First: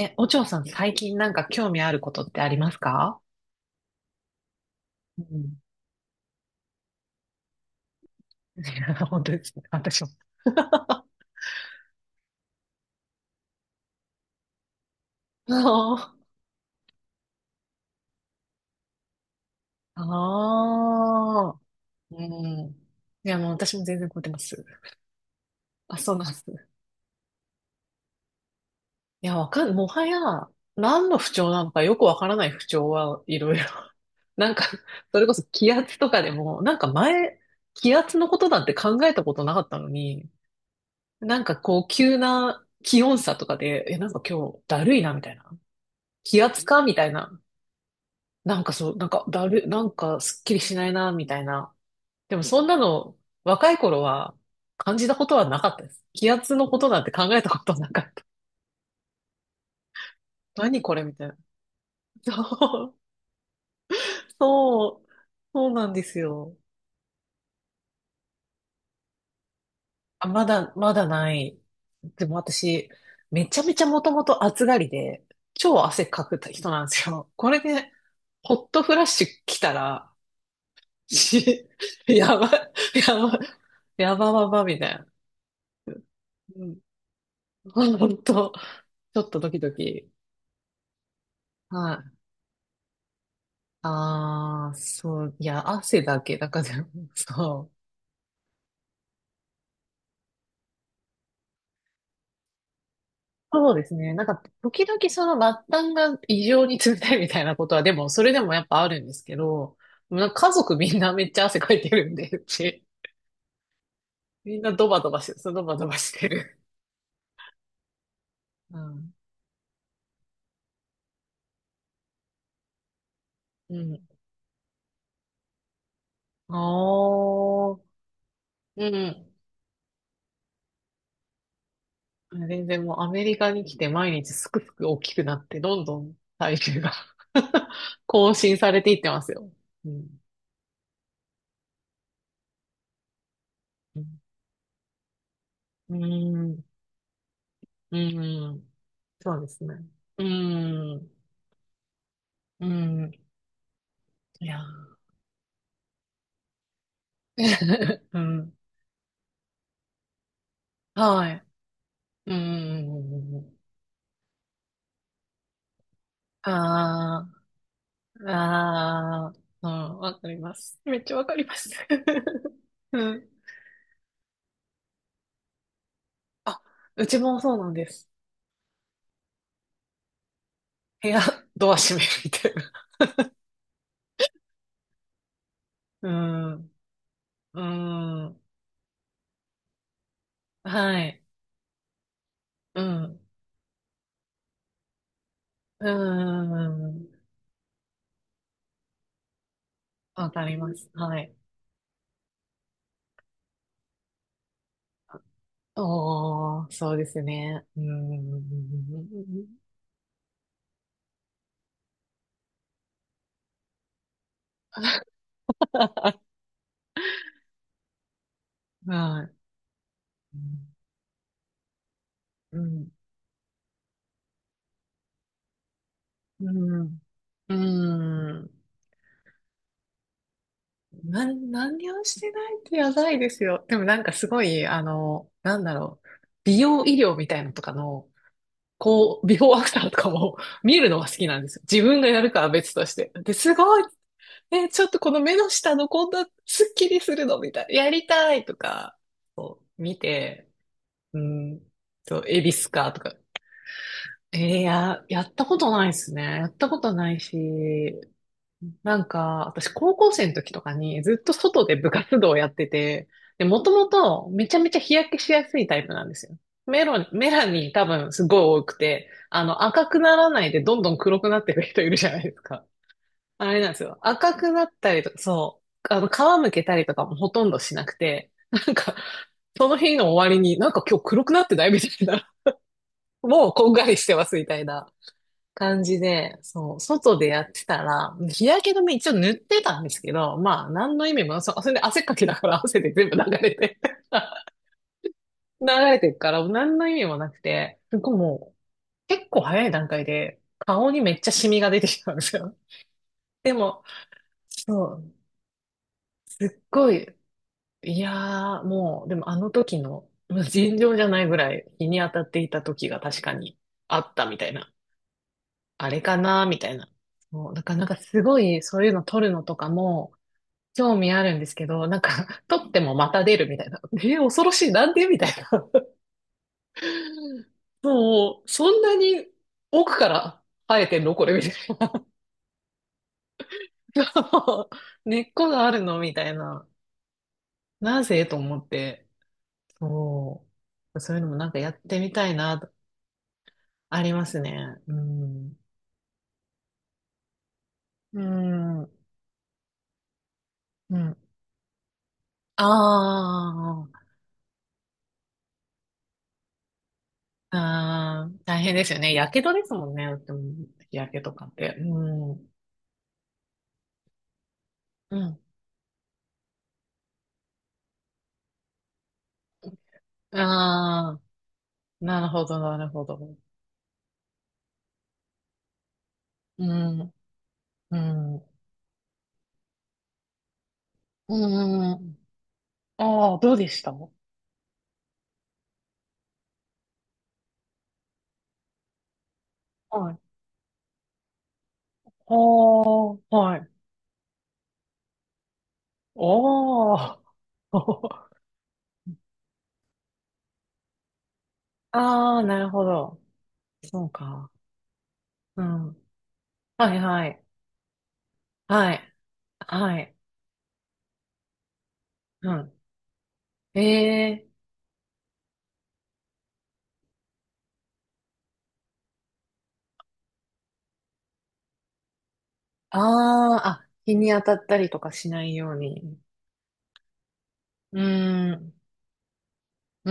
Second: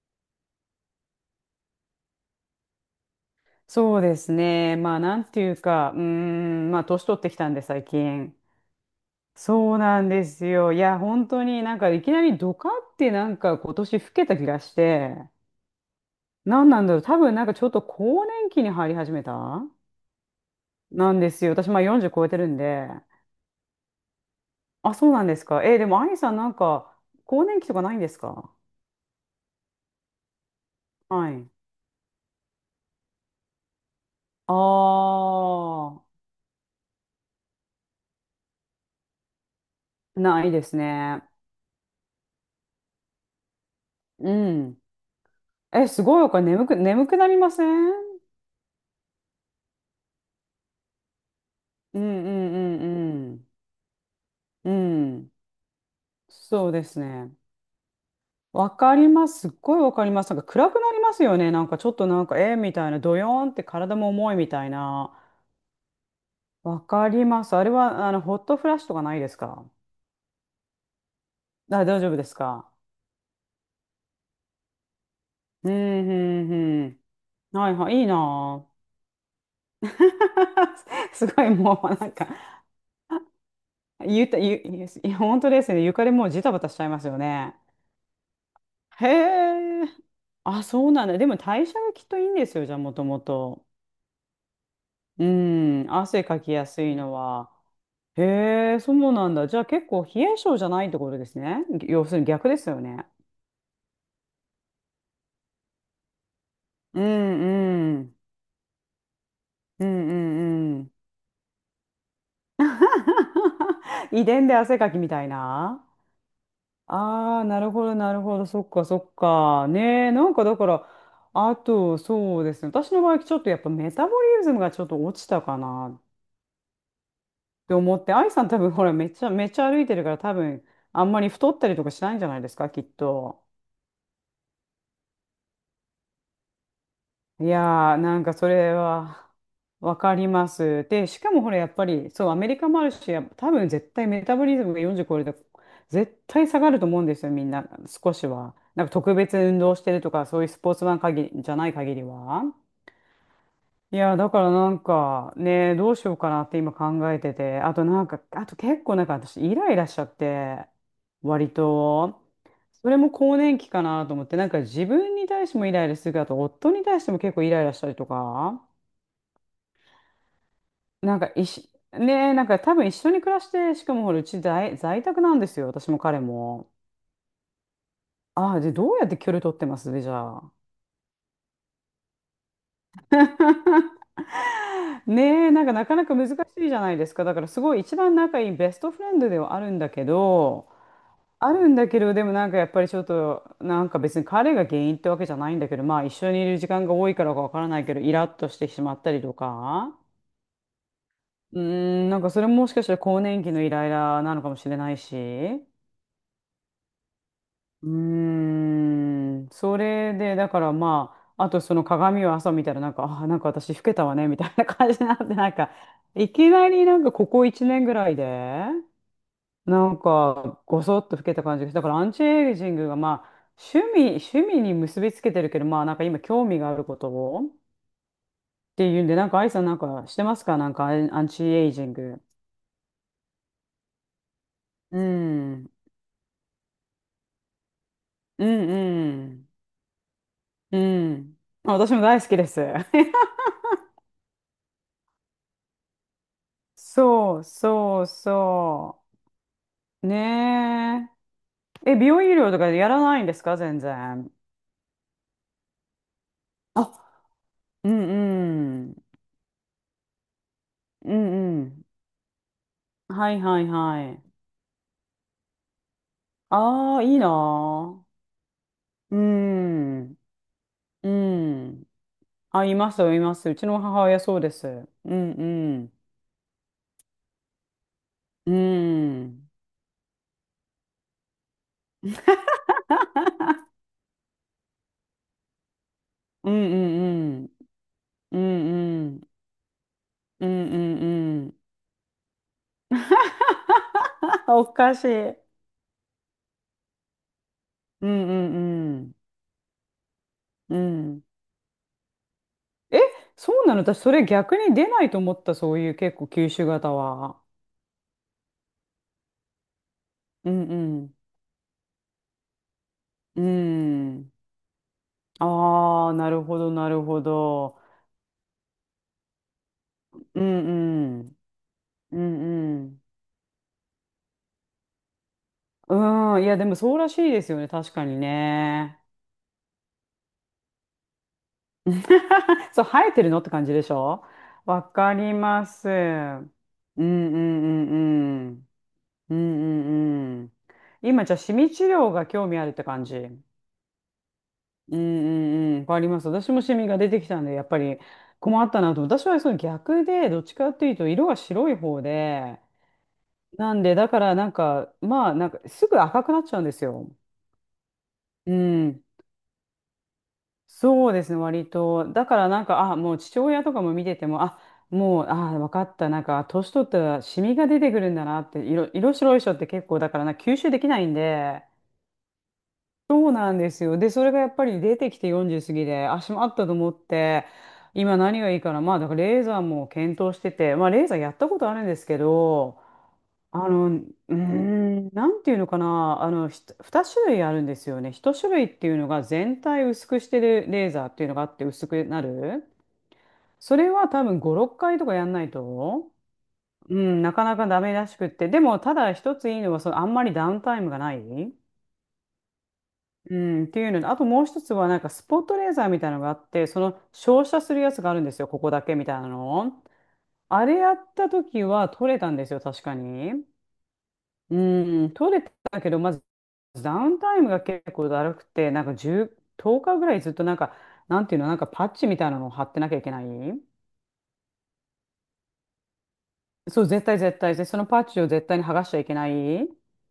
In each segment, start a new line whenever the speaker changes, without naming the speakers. え、お嬢さん、最近なんか興味あることってありますか？
そうですね。まあ、な
う
んていう
ん。
か、まあ、年取ってきたんで、最近。
本当ですね。
そうな
私も。
んですよ。いや、本当になんか、いきなりドカってなんか、今年老けた気がして、
ああ。
なんなんだろう。多分なんか、ちょっと更年期に入り始めた
あ
なんですよ。
あ、
私、まあ、40
う
超えてるん
ん。
で。
いや、もう私も全然超えてます。
あ、そうなんですか。えーで
あ、
も、ア
そ
イ
うなん
さ
で
ん
す。
なんか、更年期とかないんですか？
いや、わかん、もはや、何の不
は
調
い。
なのかよくわからない不調はいろいろ。な
あ
んか、それこそ気圧
ー、
とかでも、なんか前、気圧のことなんて考えたことなかったのに、
ないですね。
なんかこう、急な気温差とかで、え、なんか
う
今日
ん。
だるいな、みたいな。
え、すごい、こ
気
れ
圧
眠く、
かみた
眠
い
くなり
な。
ません？
なんかそう、なんかだる、なんかすっきりしないな、みたいな。
うんう
でもそんな
ん
の、
うん
若い頃は
う
感じ
ん。
た
う
こ
ん。
とはなかったです。気圧
そ
の
う
こ
で
と
す
なんて考
ね。
えたことなかった。
わかります。すっごいわかります。なんか暗く
何
な
こ
り
れ
ま
み
す
たいな。
よね。なんかちょっとなんか、えーみたい
そう、
な、ドヨーンって体も重いみたい
そう、
な。
そうなんですよ。
わかります。あれは、ホットフラッシュとかないですか？
あ、まだない。
あ、大丈夫で
で
す
も
か？
私、めちゃめちゃもともと暑がりで、
う
超汗
ん、
かく人な
う
ん
ん、
です
う
よ。こ
ん。
れ
はいは
で、
い、いい
ホ
な
ットフラッシュ来た
ぁ。
ら、
すごい
し、
もうな んか、
やば、やば、や
ゆ
ば
た、
ば
ゆ
ばみたいな。
ゆ本当ですね。床でもうジタバ
う
タし
ん。
ちゃいますよね。
本当、
へ
ちょっとドキド
え。
キ。
あ、そうなんだ。でも代謝が
は
きっ
い。
といいんですよ、じゃあ、もともと。
ああ、そ
う
う、いや、
ん、
汗だ
汗
け
か
だ
き
か
やす
ら、
い のは。
そう。
へえ、そうなんだ。じゃあ結構冷え性じゃないってことですね。要するに逆ですよね。
そうですね。なんか、時々その末端が異常に冷
う
たいみたいなことは、で
んう
も、
ん。
それでもやっぱあるんですけど、
うんう
でもなんか家族
んう
み
ん。
んなめっちゃ汗かいてるんで、うち。
遺 伝で
みんな
汗
ド
かき
バ
み
ドバ
たい
して、そのドバ
な。
ドバしてる。
ああ、なるほど、なるほど。そっ
う
か、そ
ん。
っか。ねえ、なんかだから、あと、そうですね。私の場合、ちょっとやっぱ
う
メ
ん。
タボリズムがちょっと落ちたかなっ
あ
て
あ、
思って、愛さん多分、ほ
う
ら、めっちゃ、
ん。
めっちゃ歩いてるから、多分、あんまり太ったりとかしないんじゃないです
全
か、き
然
っ
もうアメリ
と。
カに来て毎日すくすく大きくなって、どんどん体重が
い やー、なん
更
かそ
新さ
れ
れていってま
は
すよ。う
わか
ん。
ります。で、しかもほら、やっぱり、そう、アメリカもあるし、やっぱ多分絶
う
対
ん。
メタボリズムが40超えると、
うー
絶対下
ん。
がると思うんですよ、みんな、
う
少しは。
ん、
なんか特
そ
別
うで
運
すね。
動してると
う
か、そういうスポーツ
ー
マン
ん。
限りじゃない限りは。
うーん。
いやー、だか
い
ら
や
なんかね、どうしようかなって今考えて
ー。
て、あとな ん
う
か、あと
ん。
結構なんか私、イライラしちゃって、
はい。
割と。
う
それも更
ん。
年期かなと思って、なんか自分に対してもイライラするけど、あと夫に対しても
あ
結構イライラしたりと
あ。
か。
ああ。うん。わかります。めっちゃ
なん
わ
か
かり
一
ます。
緒、ねえ、なんか 多分一
う
緒に
ん。
暮らして、しかもほら、うち在宅なんですよ、私も彼
あ、
も。
うちもそうなんです。
ああ、で、どうやって距離取ってますね、じゃあ。
部屋、ドア閉めるみたいな。
ねえ、なんかなかな
う
か難しい
ん。
じゃないですか。だからす
う
ごい一番仲
ん。
いいベストフレンドではあるんだけど、
はい。
でもなんかやっ
う
ぱりちょっ
ん。
と、なんか別に彼が原因ってわけじゃないんだけど、
う
まあ一緒にいる時
ん。
間
う
が多
ん、
いからかわからないけど、イラッとしてしまったりとか、
わかります。はい。
うーなんかそれももしかしたら更年期のイライラなのかもしれないし。
おー、そうですね。う
うー
ん。
それで、だからまあ、あとその鏡を朝見たらなんか、あー、なんか私老けたわね、みたいな感じになって、なんか、いきなりなんかここ1年ぐらいで、
はい。
なんか、ごそっと老けた感じがして、だからアンチエ
う
イジング
ん。
がまあ、趣味に結びつけてるけど、まあなんか今
う
興味があるこ
ん。
とをっ
うん。
ていうんで、なんかアイさんなんかしてますか？なんかアンア
な、
ンチエイジ
何
ン
をし
グ。
てないってやばいですよ。でもなんかすごい、
うん、う
なん
ん、
だろう。美容医療みたいなのとかの、
う
こう、ビフ
ん、
ォーアフターとかも
う
見るのが好き
ん。
なんですよ。
あ、
自
私
分
も
がや
大好
る
き
か
で
は
す。
別として。で、すごい、え、ちょっとこの目の下のこんなスッキリする
そ
の
う
みたいな。や
そう
りたいとか
そ
見
う。
て、
ね
うん、
え。え、美容
と、
医
エ
療
ビ
とか
ス
や
かと
ら
か。
ないんですか全然？
やったことないですね。やったことない
あ、う
し、
んう
な
ん。
んか、私高校生の時とかに
う
ずっと
んう
外で
ん。
部活動をやってて、
はい
で、
は
も
い
とも
はい。
とめちゃめちゃ日焼けしやすいタイプなんですよ。
ああ、いいな
メラニン多
ー。
分すごい多くて、
う
赤くな
ん。
らないでどんどん
う
黒くなっていく人
ん。
いるじゃないです
あ、
か。
いますよ、います。
あ
う
れ
ち
なんで
の
すよ。
母親
赤
そうで
くな
す。
ったりと
う
か、
ん
そ
う
う。
ん。
あの、皮むけたりとかもほとんどしなくて、
う
なんか、
ん。
その日の終わりになんか今日黒くなってないみたいな。もうこんがりしてますみたいな感じで、
うん
そう、外で
う
や
ん
ってたら、
うん。う
日焼け止め一
んう
応
ん。
塗ってたんですけど、
うん
まあ、
う
何の意味も、
んう
そ、
ん。
それで汗っかきだから 汗で全部流れて
おかしい。うん
流れてるから、何の意味もなくて、
う
僕も
んうん。
う結構早い段階で
う
顔にめっ
ん。
ちゃシミが出てきたんですよ。
え、
で
そうなの
も、
私、それ逆に
そ
出ない
う、
と思った、そういう結構
す
吸
っ
収
ご
型
い、
は。
いやー、もう、でもあの時の、まあ
う
尋常じゃ
ん
ないぐらい日に当たっていた時が確か
うん。
にあっ
う
た
ん。
みたいな。あれ
ああ、
か
なる
なみ
ほ
た
ど、
いな。
なるほ
もう、なか
ど。
らなんかすごいそういうの撮るのとかも
うん
興味あ
う
る
ん。
んですけど、なん
う
か
ん
撮っ
う
ても
ん。
また出るみたいな。えー、恐ろしい。なんでみたいな。
うん、いや、でもそうらしいですよね、確かに
もう、そんな
ね。
に奥から生えてんのこれみたいな。
そう、生えてるのって感じでし ょ？
そ
わ
う、
か
根っ
り
こが
ま
ある
す。う
のみたい
ん
な。
うんう
なぜと
んう
思っ
ん。
て。
うんうんう
そ
ん。
う。そういう
今、
の
じゃ
も
あ、
なん
シ
か
ミ
やっ
治
て
療
み
が
たい
興味
な。
あるって感じ。
ありますね。う
うん
ん。
うんうん、わかります。私もシミが出てきたんで、やっぱり
う
困った
ん。
なと。私はその逆で、どっちかっていう
う
と、
ん。
色が白い方で、なんで、
あ
だからなんか、まあ、なんか、すぐ赤くなっちゃうんですよ。
あ、あー、
う
大変ですよ
ん。
ね。やけどですもんね。うん、や
そう
け
です
と
ね、
かっ
割
て。
と。だ
う
から
ん。
なんか、あ、もう父親とかも見てても、あ、
う
もう、
ん。
あ、分かった。なんか、年取ったらシミが出てくるんだなって、色白い人って結構、だからな、
あ
吸収できないん
あ、
で、
なるほど、なるほ
そう
ど。
なんですよ。で、それがやっぱり出てきて40過ぎで、足もあっ
う
たと思っ
ん、
て、
う
今何
ん。
がいいかな。まあ、だからレーザーも検討してて、まあ、レーザーやったことあるん
う
です
ん。
けど、
ああ、どう
あ
でし
の、
た？
う
はい。
なんていうのかな、2種類あるんですよね。1種類っていうのが全体薄
あ
くしてるレーザーっていうのがあって薄くなる。
あ、はい。
それは多分5、6回とかやんないと、う
おー。
ん、なかなかダメらしくっ て。でも、ただ一ついいのは、あんまりダウンタイムがない。
ああ、なるほど。
うん、っていうの
そ
で、
う
あともう
か。
一つはなんかスポット
う
レーザ
ん。
ーみたいなのがあって、そ
はい、
の
はい。
照射するやつがあるんですよ、ここだ
は
けみ
い。
たいなの。
はい。
あれやった時は取れたんですよ、
う
確かに。
ん。ええ、
うん、取れたけど、まずダウンタイムが結構だるくて、なんか10、10日ぐらいずっとなんか、なんていうの、なんかパッチみたいなのを貼ってなきゃ
あ
いけない。
あ、あ、日に当たったりとかしないように。
そう、絶対絶対。で、その
う
パッチを絶
ー
対に剥
ん。
がしちゃいけない。っ
う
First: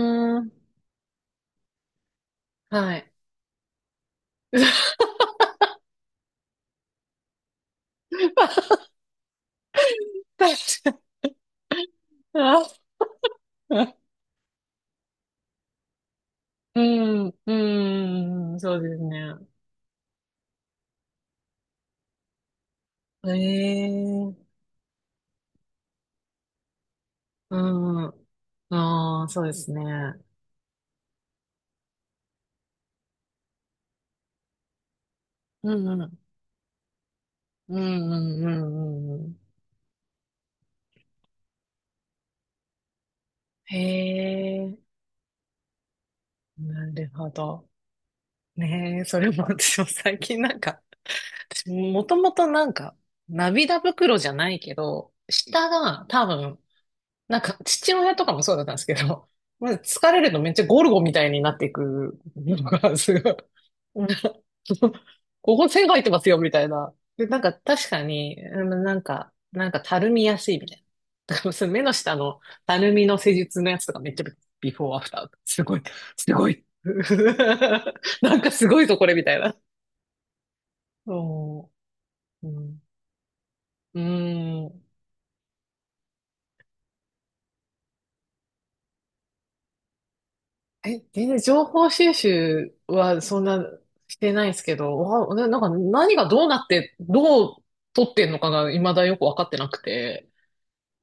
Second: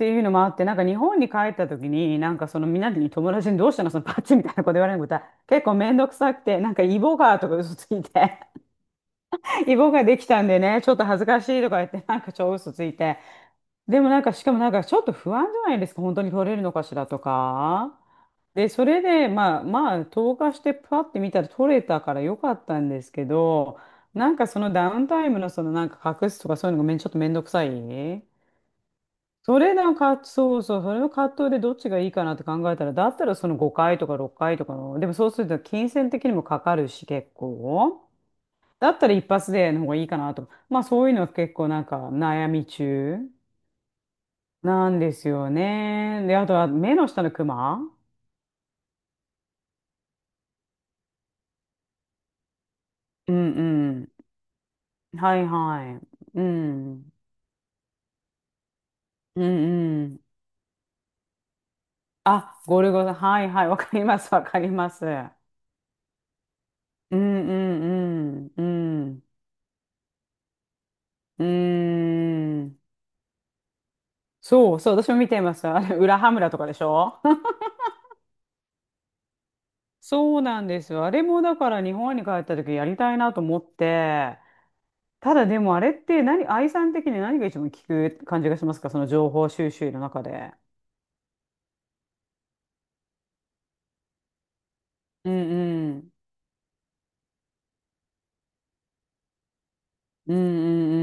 ていうのもあ
ん。
って、なんか日本に帰った時に、なんかそのみんな
は
に
い。
友達にどうしたのそのパッチみたいなこと言われ ることは結構めんどくさくて、なんかイボがとか嘘ついて、イボができたん
確
でね、ちょっ
か
と恥ずかしいとか言って、なんか超嘘ついて。でもなんかしかもなんかちょっと不安じゃないですか、本当に取れるのかしらと
に。うん、
か。
うん、
で、
そう
そ
で
れ
す
で、
ね。
まあまあ、投下してパッて見たら取れたからよかったんですけ
え
ど、
え
なん
ー、
かそのダウンタイムのそのなんか隠すとかそういうのがちょっとめんどく
う
さ
ん、
い。
ああ、そうで
そ
す
れ
ね。
なんか、そうそう、それの葛藤でどっちがいいかなって考えたら、だったらその5回とか6回とかの、でもそうすると
うん、
金
う
銭
ん、
的にもかかるし、結
うん、
構。
うん、う
だったら
ん。
一
うん、
発での方がいいかなと。まあそういうのは結構なんか悩み中
へえ、
なんですよね。で、あとは
な
目の
る
下
ほ
のク
ど。
マ。
ねえ、それも私も最近なんか、私もともとなんか、
う
涙
ん
袋じゃないけど、
うん。はい
下
は
が
い。
多
う
分
ん。
なんか、父親とかもそうだったんですけど、
う
まず
んう
疲
ん。
れるとめっちゃゴルゴみたいになっていく
あ、
の
ゴル
が、
ゴさ
す
ん。
ごい。
はいはい。わか り
なん
ます。
か
わかります。
ここ線が入ってますよ、みたいな。
う
で、なん
ん
か
う
確かに、
んう
うん、なん
ん。うん。
か、なんかたるみやすいみたいな。だ
う
からその目の下の
ー
た
ん。
るみの施術のやつとかめっちゃビ
そう
フォ
そう、
ーア
私
フ
も見
ター。
てまし
す
た。
ご
あ
い、
れ、裏羽
すご
村と
い。
かでしょ？
なんかすごいぞ、これ、みたいな。
そうなんですよ。あれもだか
そ
ら日本に帰っ
う。う
た時
ん。
やりたいなと思っ
う
て、
ん。
ただでもあれって何、愛さん的に何が一番効く感じがしますか、その情報収集の中で。
え、全然情報収集はそんなしてないですけど、
う
わ、な
ん
なんか
うん。
何がどうなって、どう取ってんのかが未だよくわかってなくて、
うんう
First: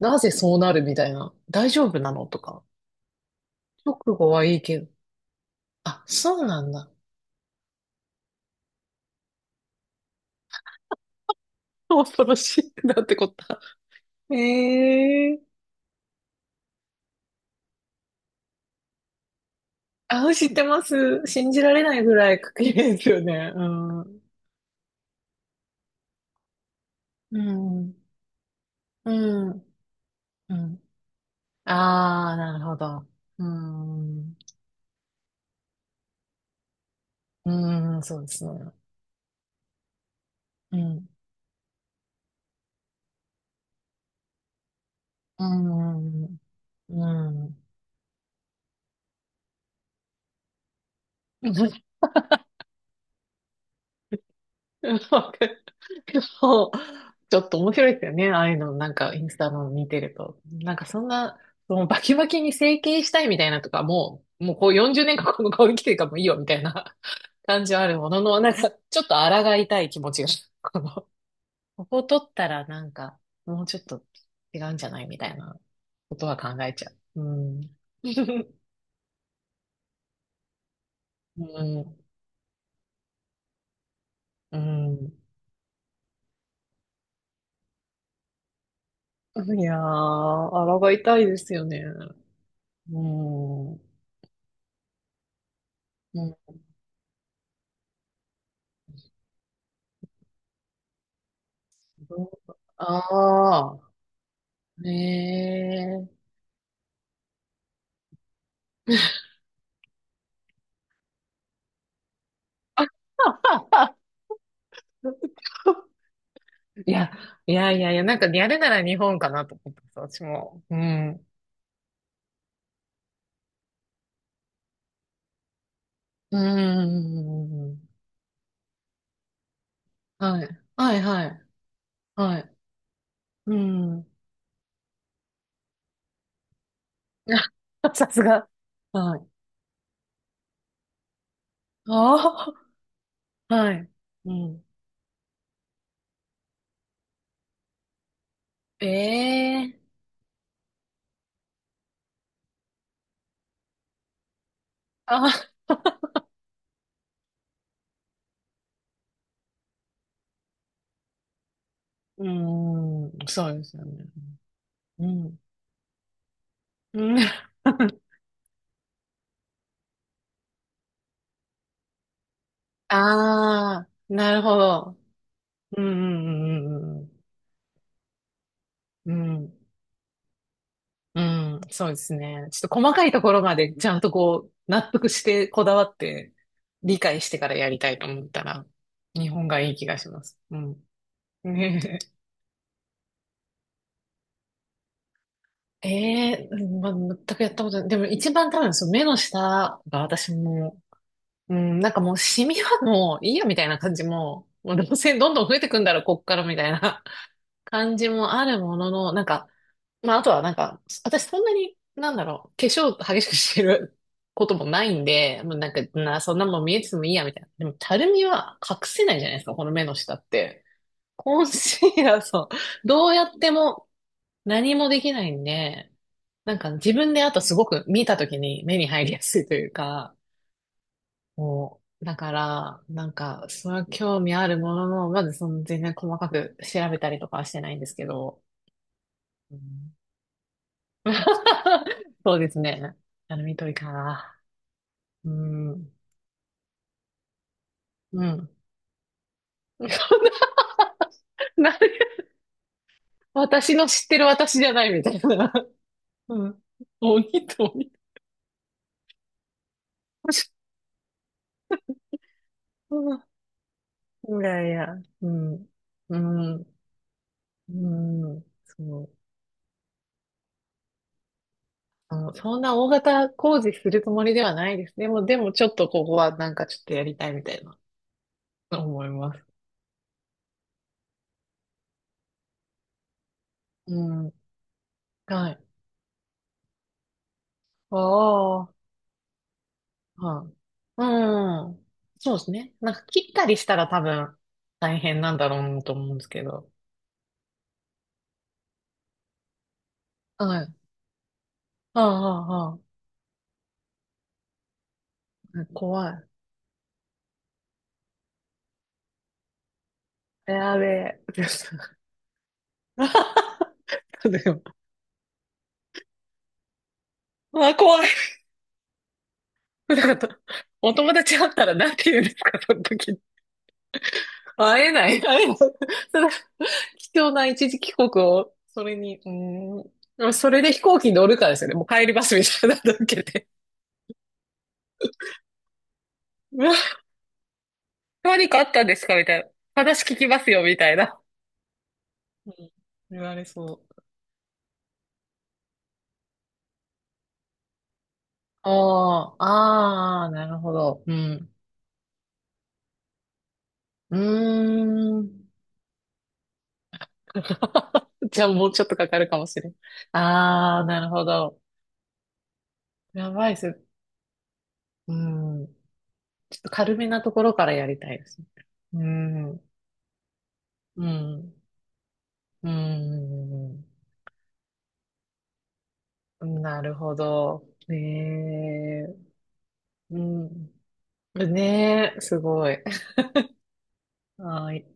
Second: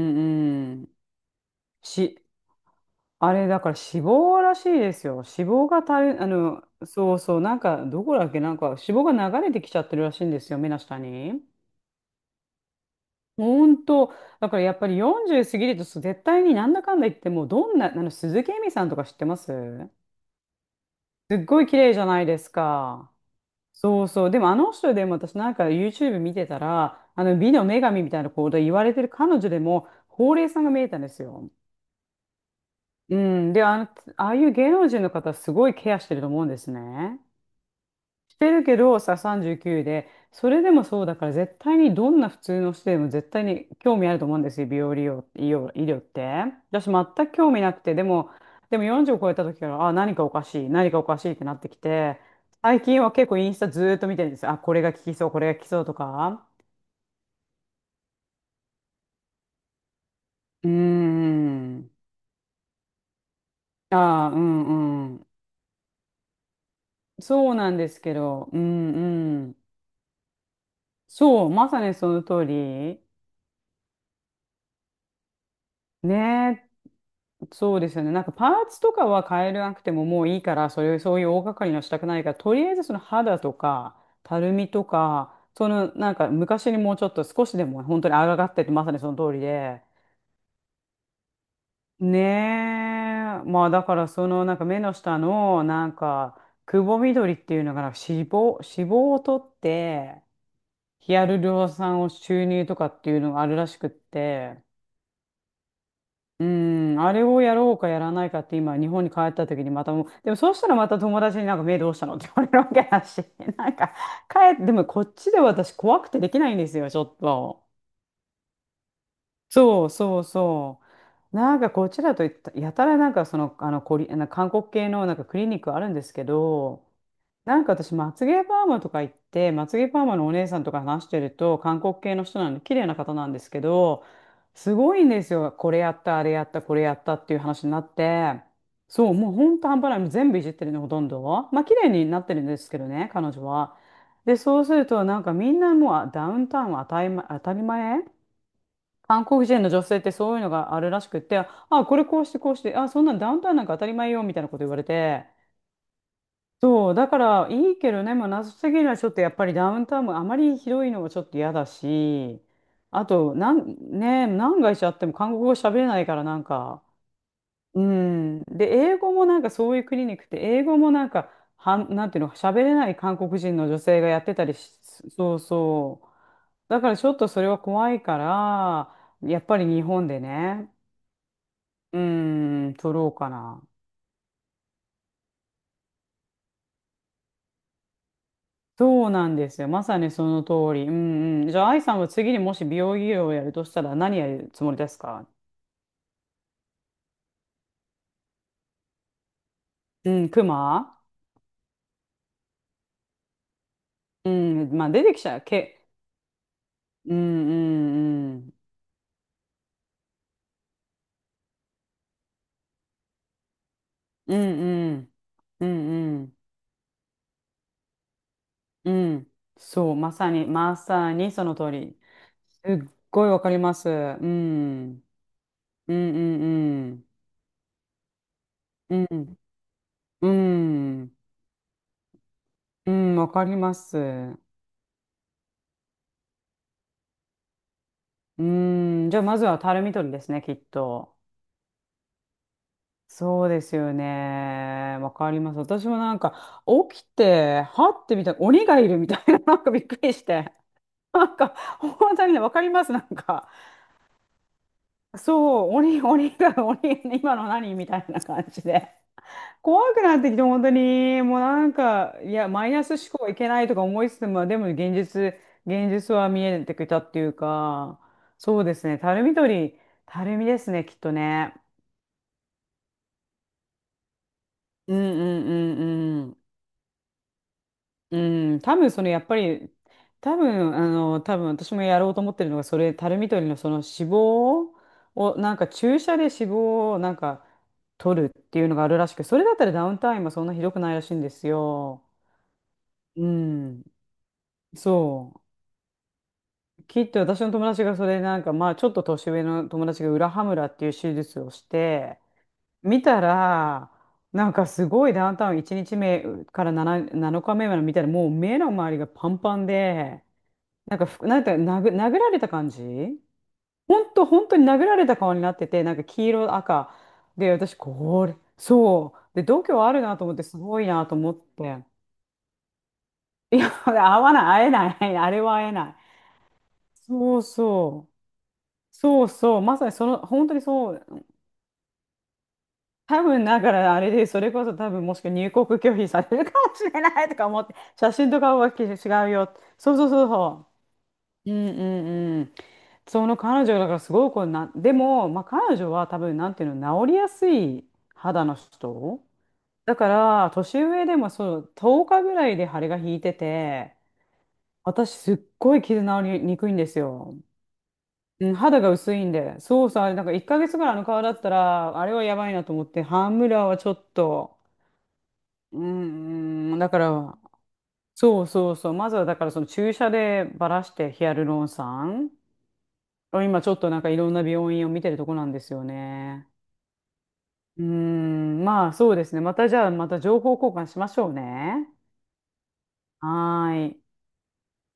なぜそうな
うんう
る
ん。
みたいな、大丈夫な
し、
のとか、
あれだから
直
脂
後
肪
は
ら
いい
しい
けど、
ですよ。脂肪がた
あ、
る、あ
そうな
の、
んだ。
そうそう、なんかどこだっけ、なんか脂肪が流れてきちゃってるらしいんですよ、目の下に。
恐ろしい。なんてこった。
本当、だからやっぱり
ええ、
40過ぎるとそう絶対になんだかんだ言って、もうどんな、あの鈴木恵美さんとか知ってます？
あ、知ってます。
すっ
信じ
ごい
ら
綺
れな
麗じ
い
ゃ
ぐ
ない
ら
で
い
す
確認です
か。
よね。う
そう
ん。
そう。でもあの人でも、私なんか YouTube 見てたら、あ
う
の美の女
ん。
神みたいなこと言われてる彼女
う
で
ん。
も、ほうれい
う
線が見
ん。
えたんですよ。
ああ、なるほど。
う
う
ん。で、あの、ああ
ん。
いう芸能人の方はすごいケアしてると思うんですね。
うん、そうで
し
す
てる
ね。
けどさ、39で、それで
う
もそう
ん。
だから、絶対にどんな普通の人でも絶対に興味あると思うんですよ、美容利用、医
う
療、医療っ
ん。うん。
て。私全
う
く興味
ん、
なくて、でも、でも40を超えた時から、あ、何かおかしい、何かおかしいってなってきて、最近は結構インスタずーっと見てるんです。あ、これが効きそう、
わ
こ
か
れが
る。
効きそうと
で
か。
もちょっと面白いですよね。ああいうの、なんか、インスタの見てると。
うー
なんか、そんな、その
ん。
バキバキに整形したいみたいなとか、も
ああ、う
う、もうこう40
んう
年
ん。
間この顔に来てるからもういいよみたいな
そう
感
な
じ
ん
はあ
で
る
す
も
け
のの、
ど、
なん
う
か、
ん。
ちょっと
う
抗
ん。
いたい気持ちが、この、
そう、まさ
こ
に
こ
そ
取
の
っ
通
たらなん
り。
か、もうちょっと違うんじゃないみたいなことは考
ね
えちゃう。う
え。
ん。
そうですよね。なんかパ ーツとかは変えなくてももういいから、それ、そういう大
う
掛かりのし
ん。
たくないから、とりあえずその肌とか、たる
う
みと
ん。
か、そのなんか昔にもうちょっと少しでも本当にあがってって、まさにその通り
いや
で。
ー、抗いたいですよね。
ね
う
え。まあ
ん。う
だ
ん。
から、そのなんか目の下のなんか、くぼみ取りっていうのが、なんか脂肪、脂肪を取って、ヒアルロン酸を注入とかっていうのがあるらし
あ
くって、
あ、ね
うん、あれをやろうかやらないかって今、日本に帰
え。
った時にまたもう、でもそうしたらまた友達になんか目どうしたのって言われるわけ
あ
だし、なんか
あ、
帰って、でもこっちで私怖くてできないんです
い
よ、ちょ
や、
っと。
なんかやるなら日本かなと思っ
そう
たんです、
そ
私
う
も。う
そ
ん。
う。なんかこっちだとやたらなんかその、あの、あの韓国系のなんかクリニックあるんですけど、
う
なんか
ん。
私、まつげパーマとか行って、まつげパーマのお
は
姉
い。
さんとか
はい、
話して
は
る
い。
と、韓国系の
は
人な
い。
んで、綺麗な方なんです
う
けど、
ん。
すごいんですよ。これやった、あれやった、これやったっていう 話になっ
さす
て、
が。
そう、
はい。
もうほんと半端ない。もう全部いじってるの、ほとんど。まあ、綺麗になってるん
あ
ですけどね、彼女
あ、は
は。
い。う
で、そ
ん。
うすると、なんかみんな、もうあ、ダウンタウンは当たり前、当たり前。韓国人の
ええ、
女性ってそういうのがあるらしくって、あ、これこうしてこうして、あ、そんなんダウンタウンなんか当たり前よ、みたいなこと言われて、
あ、
そう、だからいいけどね、もう謎すぎるのはちょっと、やっぱりダウンタウンもあまりひどいのはちょっと嫌だ
う
し、あ
ん。
と、
そうですよね。
ね、何回しちゃって
う
も韓
ん。
国語喋れないからなんか、
うん。
う ん。で、英語もなんかそういうクリニックって、英語もなんか、なんていうの、喋れない韓国人の女
ああ、
性がやっ
な
て
る
たり
ほ
し、
ど。
そう
う
そう。
ん、うん、
だからち
う
ょっ
ん、
とそれは怖いから、
うん、う
やっぱ
ん。
り日本でね、
うん、そうで
う
すね。ちょっと
ん、
細
取
か
ろ
い
う
と
か
ころま
な。
でちゃんとこう、納得してこだわって理解してからやりたいと思ったら、
そう
日
なん
本
で
が
すよ。
いい
ま
気が
さ
し
に
ま
そ
す。
の
う
通り。
ん。
うん うん。じゃあ、愛さ
ね
んは次にもし美容医療をやるとしたら何やるつもりですか？
え。ええ、まあ、全くやったことない。でも一番多分その目の下が
うん、
私
ク
も、
マ。
うん、なんかもうシミはもういいやみたいな感じ
う
も、
ん、
もうど
まあ
う
出て
せ
きち
どん
ゃう。
どん増えてくんだろ、こっからみたいな
う んう
感じも
んう
あ
ん。
るものの、なんか、まあ、あとはなんか、私そんなに、なんだろう、化粧激しくしてる
う
こと
ん
もな
う
いん
ん。
で、もう
う
なんか、
んう
な、そ
ん
んなもん見えててもいいや、みたいな。でも、たるみは隠
う
せないじゃ
ん。
ないですか、この目
そ
の
う、ま
下っ
さに、
て。
まさに
コ
そ
ン
の通
シ
り。
ーラー、そ
す
う、
っ
どうや
ごい
っ
わか
て
りま
も
す。う
何もで
ん。
きないんで、
うんう
なんか自
ん
分であとすごく見た時に目に
う
入りや
ん。
すいというか、
うん。うん。
もう、だから、
う
なん
ん、わか
か、
り
そ
ま
の興味
す。
あるものの、まずその全然細かく調べたりとかはしてないんですけど、
うん。じゃあ、まず
う
はたるみ
ん。
取りですね、きっと。
そうですね。あの、
そうで
緑
す
か
よ
な。
ね。わ
う
かります。私
ん。
もなんか、起きて、はって
う
みたいな、
ん。
鬼がいるみたいな、なんかびっ くりし
そ
て。なんか、
んな、な、
本当にね、わかります、なんか。
私の知ってる私じゃないみたいな。
そう、鬼、鬼
うん。
が、鬼、今の
鬼と
何み
鬼。
たいな感じで。怖くなってきて、本当に、もうなんか、いや、マイナス
う
思
ん、
考はいけないとか思いつつ
い
も、で
や
も
いや、
現
う
実、
ん。
現実
う
は見え
ん。
てきたっていう
う
か、
ん。
そうです
そ
ね、た
う。
るみ取り、たるみですね、きっとね。
あの、そんな大型工事するつもりではないです。
うん
でも、で
うん
もちょっ
う
とここ
んう
は
ん。
なんかちょっとやりたいみたいな
うん、多分そ
思
の
い
やっ
ま
ぱ
す。
り、多分あの、多分私もやろうと思ってるのが、それ、タルミ取りのその脂
うん。
肪を、
は
なん
い。
か注射で脂肪をなんか取るってい
あ
う
あ。
のがあるらしく、それだったらダウンタイムはそ
は
んな
い。
ひどくないらしいんです
うん。
よ。
そうですね。なんか
う
切ったりした
ん、
ら多分大変な
そ
ん
う。
だろうなと思うんですけど。
きっと私の友達がそれなんか、まあちょっと年上の友達が裏ハム
は
ラ
い。
っていう手術をし
は
て、
あ、はあ、は
見たら、なんかすごいダウンタウン
あ、
1日
怖
目
い。
から 7日目まで見たらもう目の周りがパンパンで、
やべ
なんかふ
え。
く、な
で
んていう
す。
か、殴られた感じ、 ほんと、
で
本当
も、
に殴られた顔になってて、なんか黄色、赤。で、
あ、
私、
怖い。
これ、そう。で、度胸ある
な
な
ん
と
か
思って、すごい
お
な
友
と思っ
達会ったら
て。
なんて言うんですか、その時。
いや、会え
会
な
えな
い、
い。
あれ
会えな
は
い。
会え
そ
ない。
れ貴重
そう
な一時帰国
そう。
を、それに、
そうそう。ま
う
さにその、
ーん。
本
そ
当に
れで飛
そ
行機に
う。
乗るかですよね。もう帰りますみたいなのだけ
多分、
で、
だからあれで、それこそ多分、もしくは入国拒否されるか
うわ、
もしれないとか思って、写真と
何
か
かあ
は
ったんですかみ
違う
たいな。
よ。そう
話
そう
聞
そ
き
う
ますよ、
そ
みたいな。
う。うんうんう
う
ん。
ん、言
そ
わ
の
れ
彼
そ
女だから
う。
すごいこうな、でも、まあ、彼女は多分なんていうの、治りやすい肌の人
あー、
だか
ああ、な
ら、
るほ
年
ど。
上
う
でも
ん。
そう、10日ぐらいで腫れが引いてて、
う
私
ー
すっ
ん。
ごい傷治りにくいんですよ。
じゃあ
うん、
もう
肌
ちょっ
が
とか
薄
か
い
る
ん
かも
で。
しれん。
そうそう、あれなんか1ヶ月
ああ、
ぐらいあ
な
の
る
顔
ほ
だった
ど。
ら、あれはやばいなと思って、ハ
や
ン
ば
ム
いっ
ラーは
す。
ちょっと、
うん。
う
ちょっと
んうん、だ
軽
か
めなと
ら、
ころからやりたいです
そ
ね。
うそうそう、
う
まずはだからその
ん。
注射でばらし
う
てヒアル
ん。
ロン酸。
う
今ちょっ
ん。
となんかいろんな病院を見てるとこなんですよ
う
ね。
ん、なるほど。
うー
ね
ん、まあそ
え。
うですね。またじゃあ、ま
う
た情報交
ん。
換しましょうね。
ねえ、すごい。
はーい。
はい。